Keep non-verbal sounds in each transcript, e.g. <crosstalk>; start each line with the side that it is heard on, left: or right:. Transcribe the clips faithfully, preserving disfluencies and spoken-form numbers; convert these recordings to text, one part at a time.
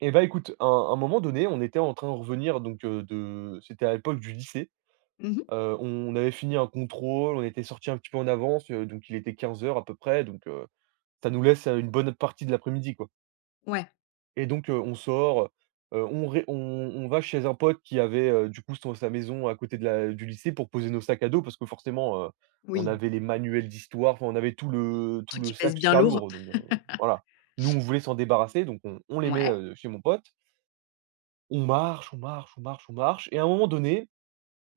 right: Eh, bah, écoute, un un moment donné, on était en train de revenir donc heu, de c'était à l'époque du lycée.
left: Mmh mh.
right: Heu, on avait fini un contrôle. On était sortis un petit peu en avance, heu, donc il était quinze heures à peu près donc heu, ça nous laisse, heu, une bonne partie de l'après-midi, quoi.
left: Ouais.
right: Et donc heu, on sort, heu, on re on on va chez un pote qui avait, heu, du coup, son sa maison à côté de la du lycée pour poser nos sacs à dos parce que, forcément, heu, on
left: Oui.
right: avait les manuels d'histoire. Enfin, on avait tout le tout
left: Truc
right: le
left: qui pèse
right: sac
left: bien
right: super
left: lourd.
right: lourd donc heu.
left: <laughs>
right: Voilà. Nous, on voulait s'en débarrasser donc on on les met,
left: Mouais.
right: heu, chez mon pote on marche, on marche, on marche, on marche et à un moment donné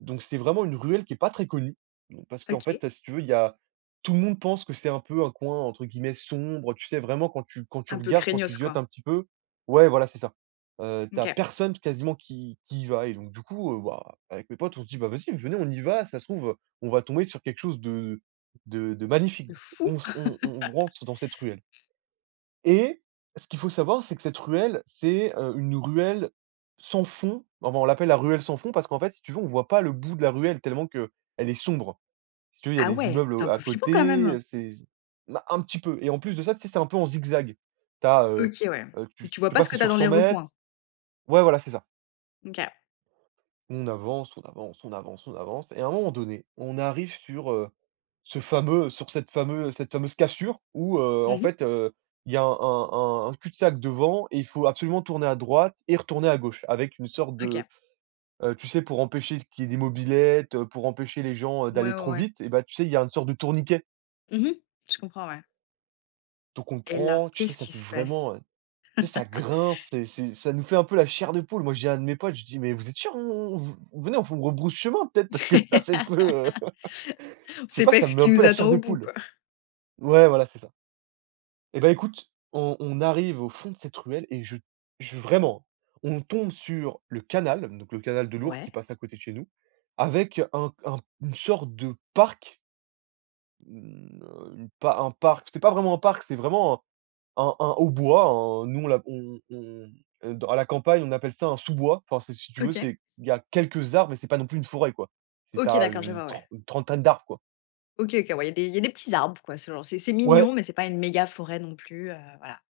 right: donc c'était vraiment une ruelle qui est pas très connue, mmh, parce qu'en
left: OK.
right: fait, heu, si tu veux, il y a tout le monde pense que c'est un peu un coin, entre guillemets, «sombre», tu sais, vraiment quand tu quand tu
left: Un peu
right: regardes, quand tu
left: craignos,
right: zieutes
left: quoi!
right: un petit peu ouais, voilà, c'est ça. Heu, tu as
left: OK.
right: personne quasiment qui qui y va et donc du coup, heu, bah, avec mes potes, on se dit: «Bah, vas-y, venez, on y va, ça se trouve on va tomber sur quelque chose de de de magnifique».
left: De
right: Du coup,
left: fou!
right: on se on on
left: <laughs>
right: rentre dans cette ruelle et ce qu'il faut savoir, c'est que cette ruelle, c'est, heu, une ruelle, sans fond. Avant, on l'appelle la ruelle sans fond parce qu'en fait, si tu veux, on voit pas le bout de la ruelle tellement qu'elle est sombre. Si tu veux, il y a
left: Ah,
right: des
left: ouais!
right: immeubles,
left: C'est un
right: heu, à
left: peu flippant, quand
right: côté,
left: même?
right: heu, c'est bah, un petit peu et en plus de ça, tu sais, c'est un peu en zigzag. Tu as, heu,
left: OK. Ouais mais
right: tu
left: tu vois
right: tu
left: pas ce
right: passais
left: que tu as
right: sur
left: dans les
right: cent mètres
left: recoins?
right: ouais, voilà, c'est ça.
left: OK.
right: On avance, on avance, on avance, on avance et à un moment donné, on arrive sur, heu, ce fameux sur cette fameu cette fameuse cassure, où, heu,
left: Mmh
right: en
left: mh.
right: fait, heu, il y a un un un cul-de-sac devant et il faut absolument tourner à droite et retourner à gauche avec une sorte de,
left: OK.
right: heu, tu sais, pour empêcher qu'il y ait des mobylettes, heu, pour empêcher les gens, heu,
left: Ouais,
right: d'aller
left: ouais,
right: trop
left: ouais.
right: vite et bah, tu sais, il y a une sorte de tourniquet
left: Mmh mh. Je comprends, ouais.
right: donc on le
left: Et là,
right: prend. Tu sais,
left: qu'est-ce
right: ça
left: qui
right: fait
left: se passe?
right: vraiment, heu, tu sais, ça
left: <laughs>
right: grince, c'est c'est ça nous fait un peu la chair de poule. Moi, j'ai un de mes potes, je lui dis: «Mais vous êtes sûr? On on vous venez, on rebrousse chemin peut-être parce que, là, c'est un peu»
left: <laughs> On
right: <laughs> Je sais
left: sait
right: pas.
left: pas
right: Ça me
left: ce
right: met un
left: qui
right: peu
left: nous
right: la
left: attend
right: chair de
left: au bout,
right: poule.
left: quoi.
right: Ouais, voilà, c'est ça. Eh, bah, écoute, on on arrive au fond de cette ruelle et je je vraiment, hein, on tombe sur le canal donc le canal de l'Ourcq
left: Ouais.
right: qui passe à côté de chez nous, avec un un une sorte de parc une, heu, une un parc, c'était pas vraiment un parc, c'est vraiment un un un haut bois, un nous, on l'a on on mmh, heu, dans à la campagne, on appelle ça un sous-bois. Enfin, c'est, si tu veux,
left: OK.
right: c'est il y a quelques arbres mais c'est pas non plus une forêt, quoi. C'est tu
left: OK,
right: as à
left: d'accord.
right: u
left: Je
right: une
left: vois, ouais.
right: trent une trentaine d'arbres, quoi.
left: OK, OK, ouais. Il y a il y a des petits arbres, quoi. C'est genre, c'est c'est
right: Ouais.
left: mignon mais c'est pas une méga forêt non plus, heu, voilà.